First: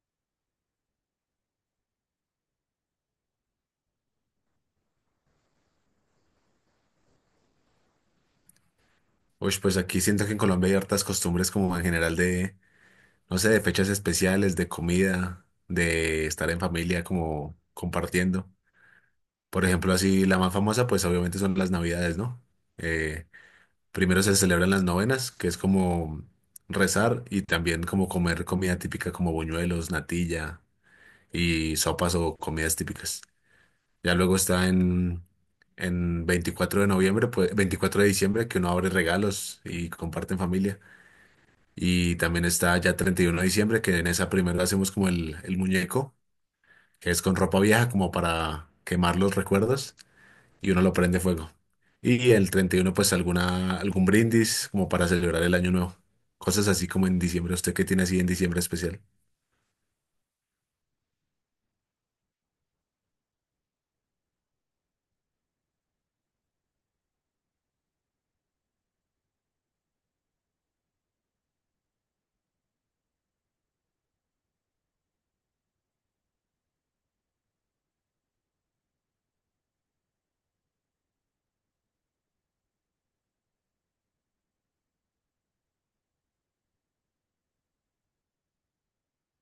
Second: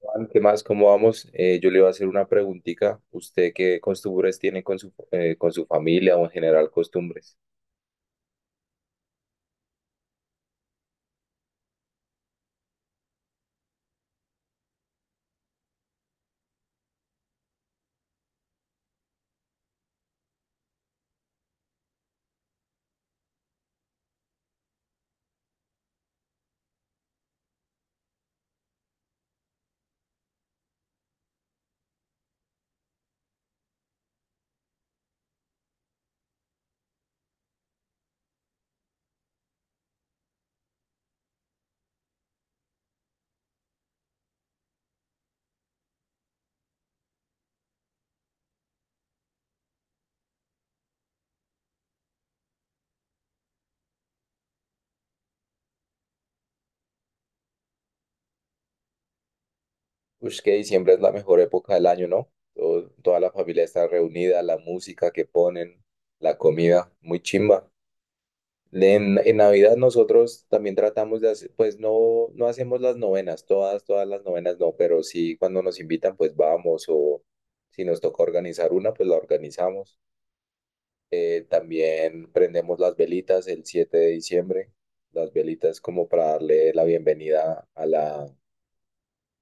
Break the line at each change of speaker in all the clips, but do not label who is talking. Juan, ¿qué más? ¿Cómo vamos? Yo le iba a hacer una preguntita. ¿Usted qué costumbres tiene con su familia o en general costumbres?
Uy, pues aquí siento que en Colombia hay hartas costumbres como en general de, no sé, de fechas especiales, de comida, de estar en familia como compartiendo. Por ejemplo, así la más famosa, pues obviamente son las Navidades, ¿no? Eh, Primero se celebran las novenas, que es como rezar y también como comer comida típica como buñuelos, natilla y sopas o comidas típicas. Ya luego está en 24 de noviembre, pues 24 de diciembre, que uno abre regalos y comparte en familia. Y también está ya 31 de diciembre, que en esa primera hacemos como el muñeco, que es con ropa vieja como para quemar los recuerdos y uno lo prende fuego. Y el 31 pues algún brindis como para celebrar el año nuevo. Cosas así como en diciembre. ¿Usted qué tiene así en diciembre especial?
Pues que diciembre es la mejor época del año, ¿no? Toda la familia está reunida, la música que ponen, la comida, muy chimba. En Navidad nosotros también tratamos de hacer, pues no, no hacemos las novenas, todas las novenas no, pero sí cuando nos invitan, pues vamos o si nos toca organizar una, pues la organizamos. También prendemos las velitas el 7 de diciembre, las velitas como para darle la bienvenida a la,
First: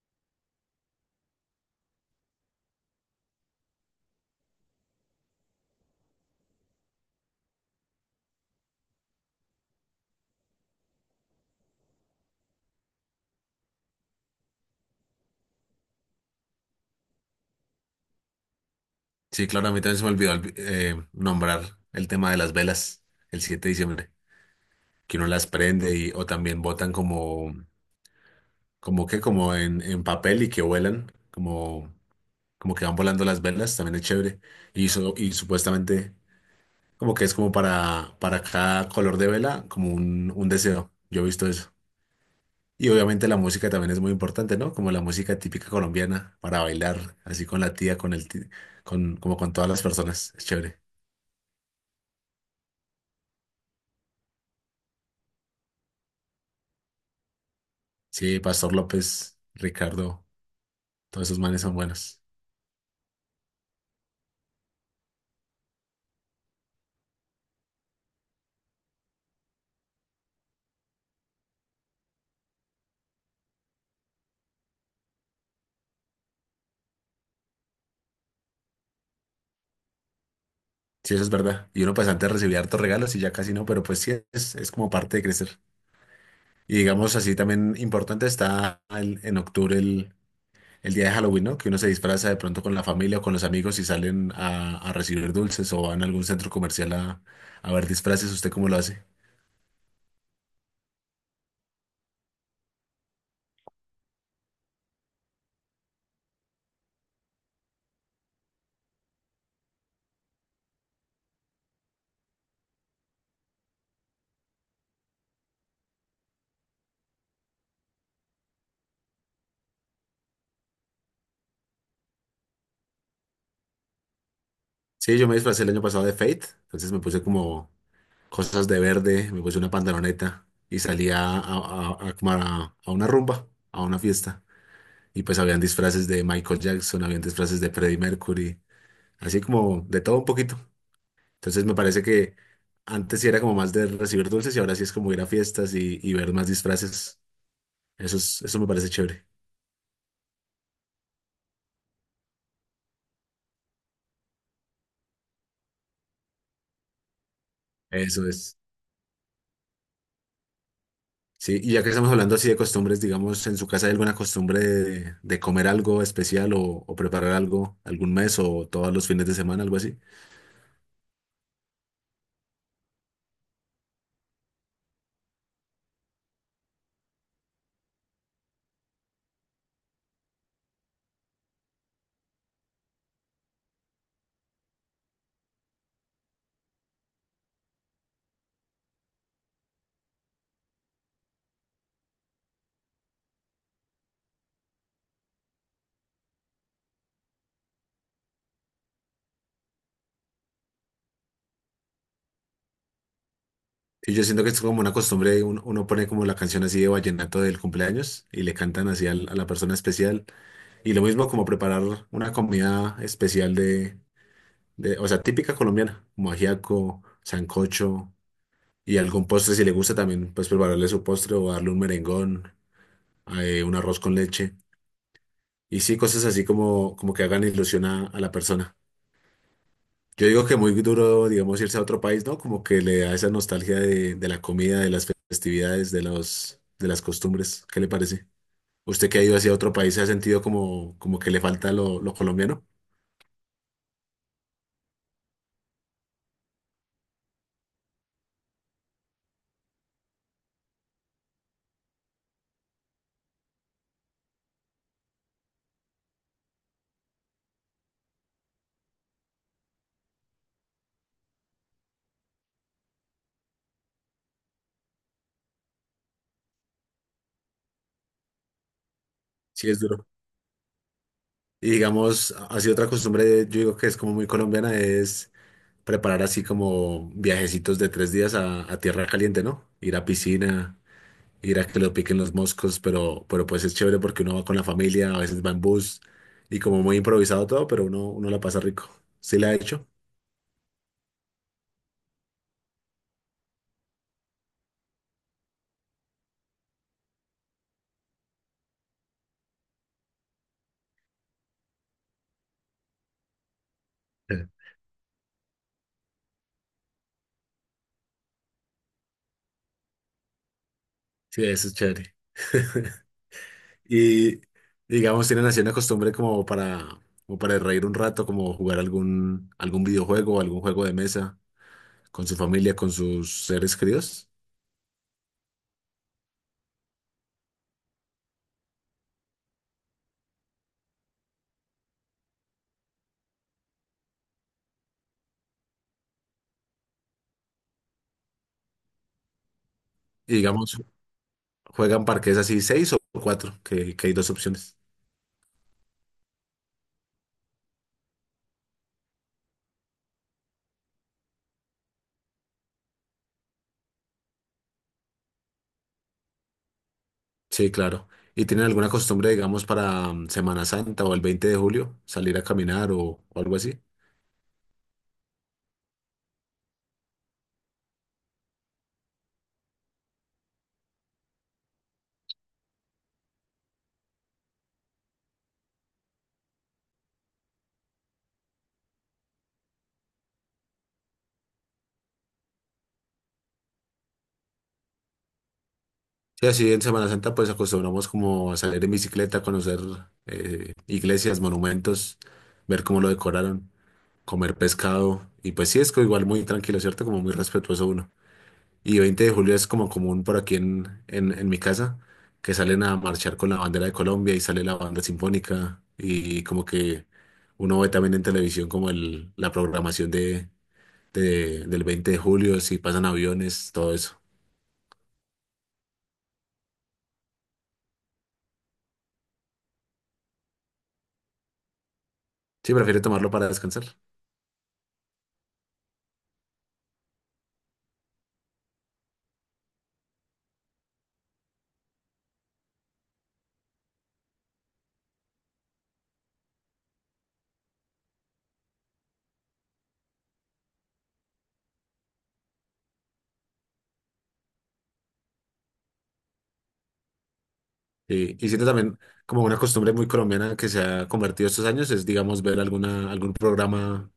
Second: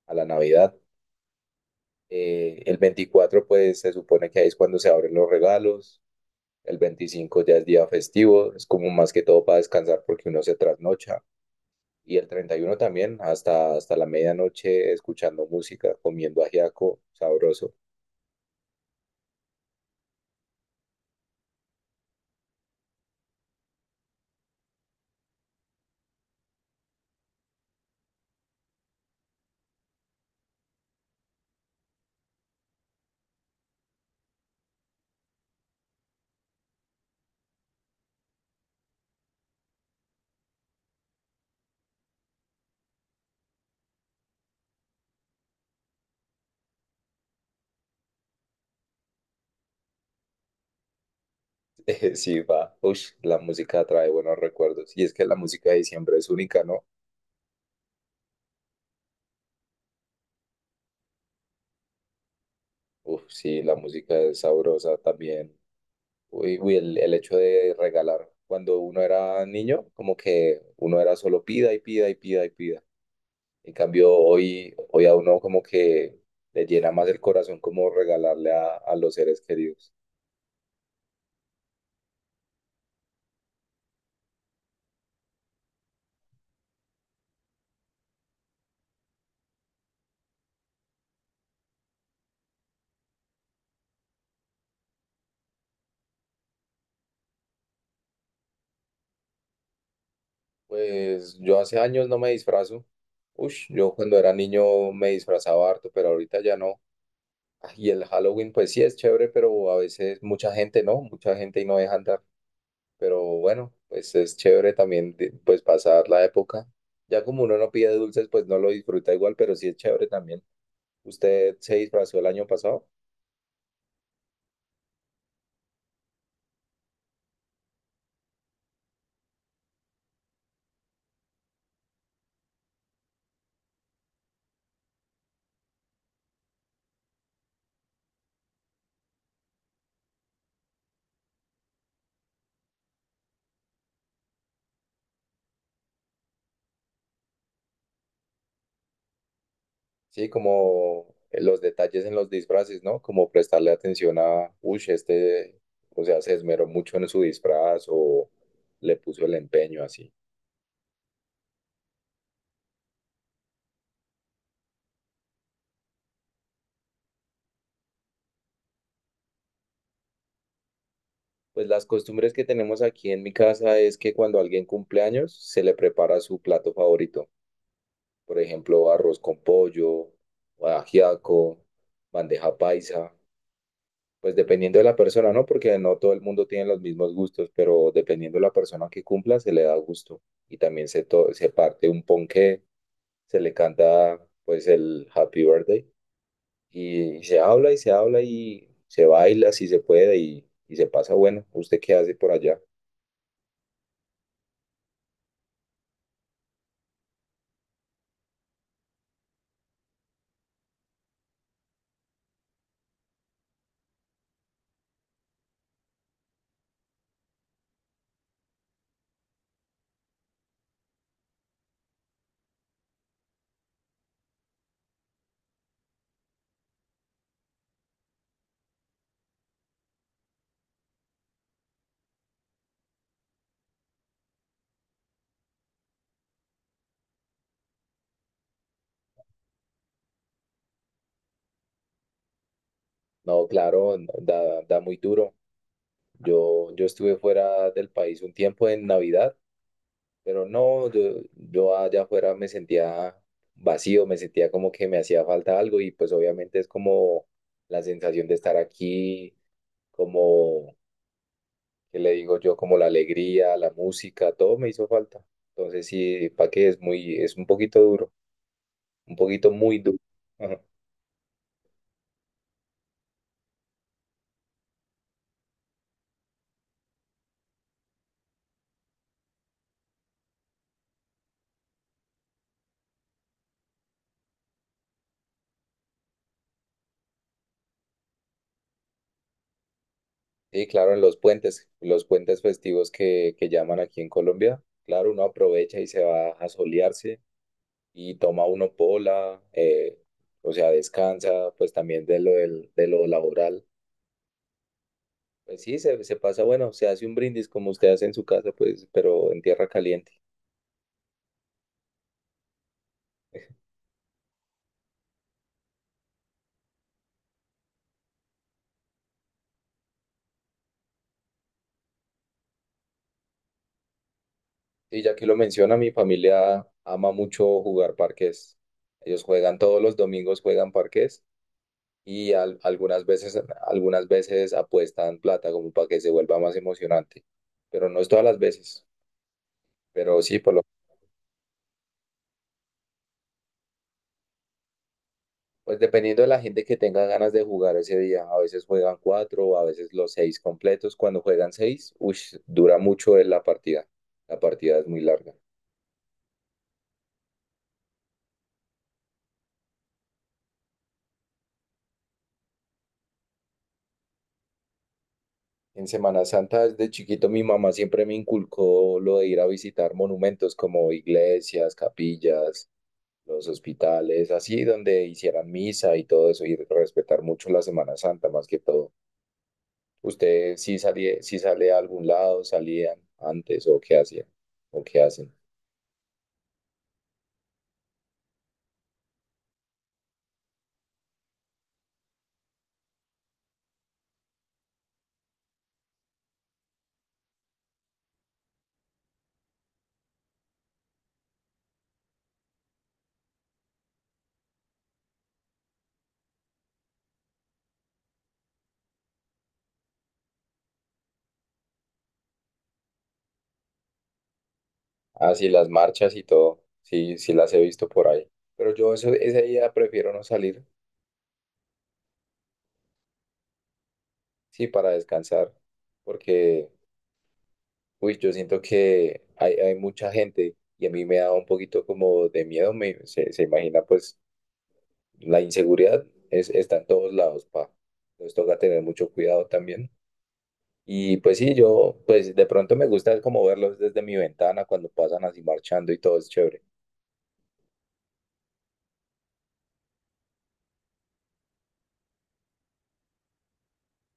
a la Navidad. El 24 pues se supone que ahí es cuando se abren los regalos, el 25 ya es día festivo, es como más que todo para descansar porque uno se trasnocha. Y el 31 también, hasta la medianoche, escuchando música, comiendo ajiaco, sabroso.
Sí, claro, a mí también se me olvidó nombrar el tema de las velas el 7 de diciembre, que uno las prende y, o también botan como, como que, como en papel y que vuelan, como que van volando las velas, también es chévere. Y supuestamente como que es como para, cada color de vela, como un deseo. Yo he visto eso. Y obviamente la música también es muy importante, ¿no? Como la música típica colombiana para bailar, así con la tía, con el ti- con, como con todas las personas. Es chévere.
Sí, va. Ush, la música trae buenos recuerdos. Y es que la música de diciembre es única, ¿no?
Sí, Pastor López, Ricardo, todos esos manes son buenos.
Uf, sí, la música es sabrosa también. Uy, uy, el hecho de regalar cuando uno era niño, como que uno era solo pida y pida y pida y pida. En cambio, hoy a uno como que le llena más el corazón como regalarle a los seres queridos.
Sí, eso es verdad. Y uno pues antes recibía hartos regalos y ya casi no, pero pues sí, es como parte de crecer. Y digamos así también importante está en octubre el, día de Halloween, ¿no? Que uno se disfraza de pronto con la familia o con los amigos y salen a, recibir dulces o van a algún centro comercial a ver disfraces. ¿Usted cómo lo hace?
Pues yo hace años no me disfrazo. Ush, yo cuando era niño me disfrazaba harto, pero ahorita ya no. Ah, y el Halloween, pues sí es chévere, pero a veces mucha gente no, mucha gente y no dejan de. Pero bueno, pues es chévere también pues pasar la época. Ya como uno no pide dulces, pues no lo disfruta igual, pero sí es chévere también. ¿Usted se disfrazó el año pasado?
Sí, yo me disfracé el año pasado de Fate, entonces me puse como cosas de verde, me puse una pantaloneta y salí a una rumba, a una fiesta. Y pues habían disfraces de Michael Jackson, habían disfraces de Freddie Mercury, así como de todo un poquito. Entonces me parece que antes sí era como más de recibir dulces y ahora sí es como ir a fiestas y ver más disfraces. Eso es, eso me parece chévere.
Sí, como los detalles en los disfraces, ¿no? Como prestarle atención a, uy, este, o sea, se esmeró mucho en su disfraz
Eso
o
es.
le puso el empeño así.
Sí, y ya que estamos hablando así de costumbres, digamos, ¿en su casa hay alguna costumbre de, comer algo especial o preparar algo algún mes o todos los fines de semana, algo así?
Pues las costumbres que tenemos aquí en mi casa es que cuando alguien cumple años, se le prepara su plato favorito. Por ejemplo, arroz con pollo, ajiaco, bandeja paisa, pues dependiendo de la persona, ¿no? Porque no todo el mundo tiene los mismos gustos, pero dependiendo de la persona que cumpla, se le da gusto. Y también se parte un ponqué, se le canta pues el Happy Birthday y se habla y se habla y se baila si se puede y se pasa bueno. ¿Usted qué hace por allá?
Y yo siento que es como una costumbre, uno pone como la canción así de vallenato del cumpleaños y le cantan así a la persona especial. Y lo mismo como preparar una comida especial de, o sea, típica colombiana, como ajiaco, sancocho y algún postre si le gusta también, pues prepararle su postre o darle un merengón. Un arroz con leche. Y sí, cosas así como que hagan ilusión a la persona. Yo digo que muy duro, digamos, irse a otro país, ¿no? Como que le da esa nostalgia de la comida, de las festividades, de las costumbres. ¿Qué le parece? ¿Usted que ha ido hacia otro país se ha sentido como que le falta lo, colombiano?
No, claro, no, da muy duro. Yo estuve fuera del país un tiempo en Navidad. Pero no, yo allá afuera me sentía vacío, me sentía como que me hacía falta algo y pues obviamente es como la sensación de estar aquí, como, ¿qué le digo yo? Como la alegría, la música, todo me hizo falta. Entonces sí, para qué es un poquito duro, un poquito
Sí,
muy
es
duro.
duro.
Ajá.
Y digamos, así otra costumbre, yo digo que es como muy colombiana, es preparar así como viajecitos de 3 días a tierra caliente, ¿no? Ir a piscina ir a que lo piquen los moscos, pero pues es chévere porque uno va con la familia, a veces va en bus y como muy improvisado todo, pero uno la pasa rico. ¿Sí la ha hecho?
Sí, claro, en los puentes festivos que llaman aquí en Colombia, claro, uno aprovecha y se va a solearse y toma uno pola, o sea, descansa, pues también de lo laboral.
Sí.
Pues sí, se pasa, bueno, se hace un brindis como usted hace en su casa, pues, pero en tierra caliente.
Sí, eso es chévere. Y digamos, tienen así una costumbre como para reír un rato, como jugar algún, videojuego, algún juego de mesa con su familia, con sus seres queridos.
Y ya que lo menciona, mi familia ama mucho jugar parques. Ellos juegan todos los domingos, juegan parques y algunas veces apuestan plata como para que se vuelva más emocionante. Pero no es todas las veces, pero
Y
sí, por lo.
digamos, juegan parques así 6 o 4, que hay dos opciones.
Pues dependiendo de la gente que tenga ganas de jugar ese día, a veces juegan cuatro, a veces los seis completos. Cuando juegan seis, ush, dura mucho en la partida. La partida es muy larga.
Sí, claro. ¿Y tienen alguna costumbre, digamos, para Semana Santa o el 20 de julio, salir a caminar o algo así?
En Semana Santa, desde chiquito, mi mamá siempre me inculcó lo de ir a visitar monumentos como iglesias, capillas, los hospitales, así donde hicieran misa y todo eso, y respetar mucho la Semana Santa más que todo. ¿Usted sí salía, sí sale a algún lado, salían antes o qué hacían o qué hacen?
Sí, así en Semana Santa pues acostumbramos como a salir en bicicleta, conocer iglesias, monumentos, ver cómo lo decoraron, comer pescado y pues sí, es que igual muy tranquilo, ¿cierto? Como muy respetuoso uno. Y 20 de julio es como común por aquí en, en mi casa, que salen a marchar con la bandera de Colombia y sale la banda sinfónica y como que uno ve también en televisión como la programación del 20 de julio, si pasan aviones, todo eso.
Ah, sí, las marchas y todo. Sí, sí las he visto por ahí. Pero yo eso, ese día prefiero no salir,
Sí, prefiero tomarlo para descansar.
sí, para descansar, porque, uy, yo siento que hay mucha gente y a mí me da un poquito como de miedo, se imagina pues la inseguridad está en todos lados, pa. Entonces toca tener mucho cuidado también. Y pues sí, yo, pues de pronto me gusta como verlos desde mi ventana cuando pasan así marchando y todo es chévere.
Y siento también como una costumbre muy colombiana que se ha convertido estos años es, digamos, ver algún programa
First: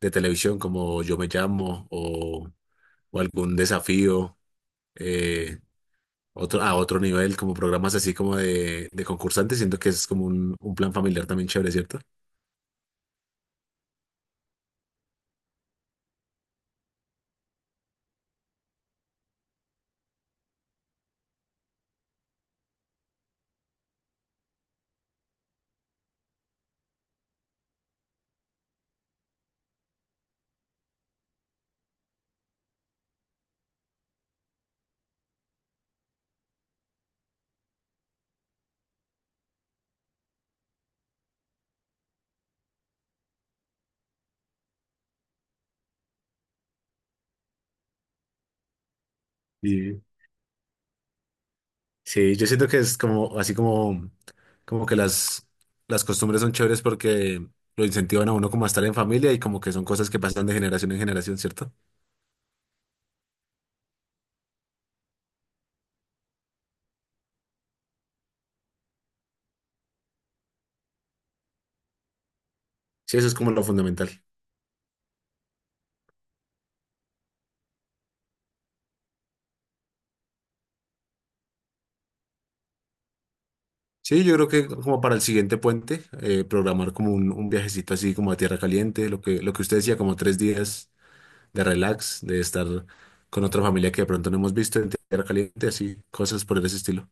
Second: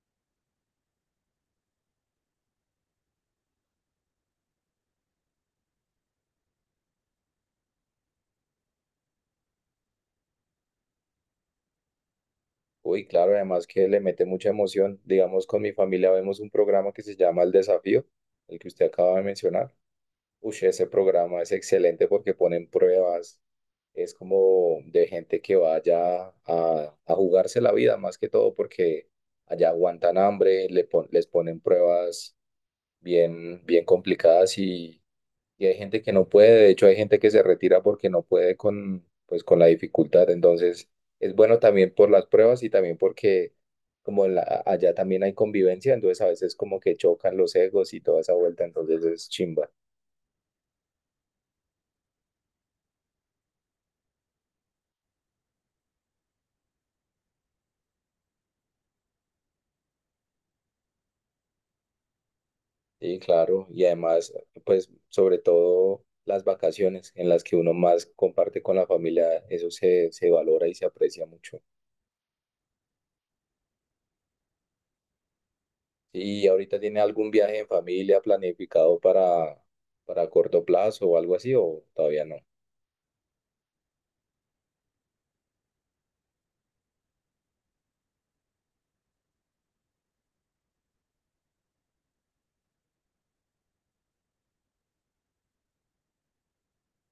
de televisión como Yo me llamo o algún desafío. eh, a otro nivel, como programas así como de, concursantes, siento que es como un plan familiar también chévere, ¿cierto?
Uy, claro, además que le mete mucha emoción. Digamos, con mi familia vemos un programa que se llama El Desafío, el que usted acaba de mencionar. Uy, ese programa es excelente porque ponen pruebas, es como de gente que vaya a jugarse la vida más que todo porque allá aguantan hambre, les ponen pruebas bien, bien complicadas y hay gente que no puede, de hecho hay gente que se retira porque no puede con, pues, con la dificultad. Entonces, es bueno también por las pruebas y también porque allá también hay convivencia, entonces a veces como que chocan los egos y toda esa vuelta, entonces es chimba.
Y sí, yo siento que es como así como que las costumbres son chéveres porque lo incentivan a uno como a estar en familia y como que son cosas que pasan de generación en generación, ¿cierto?
Sí, claro, y además, pues sobre todo las vacaciones en las que uno más comparte con la familia, eso se valora y se aprecia mucho.
Sí, eso es como lo fundamental.
¿Y ahorita tiene algún viaje en familia planificado para, corto plazo o algo así o todavía no?
Sí, yo creo que como para el siguiente puente, programar como un, viajecito así como a Tierra Caliente, lo que usted decía, como 3 días de relax, de estar con otra familia que de pronto no hemos visto en tierra caliente, así, cosas por ese estilo.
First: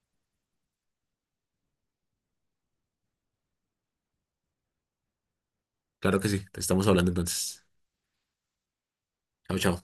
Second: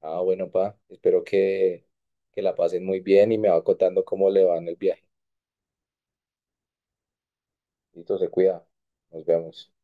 Ah, bueno, pa, espero que la pasen muy bien y me va contando cómo le va en el viaje.
Claro que sí, te estamos hablando entonces.
Listo, se cuida. Nos
Chao,
vemos.
chao.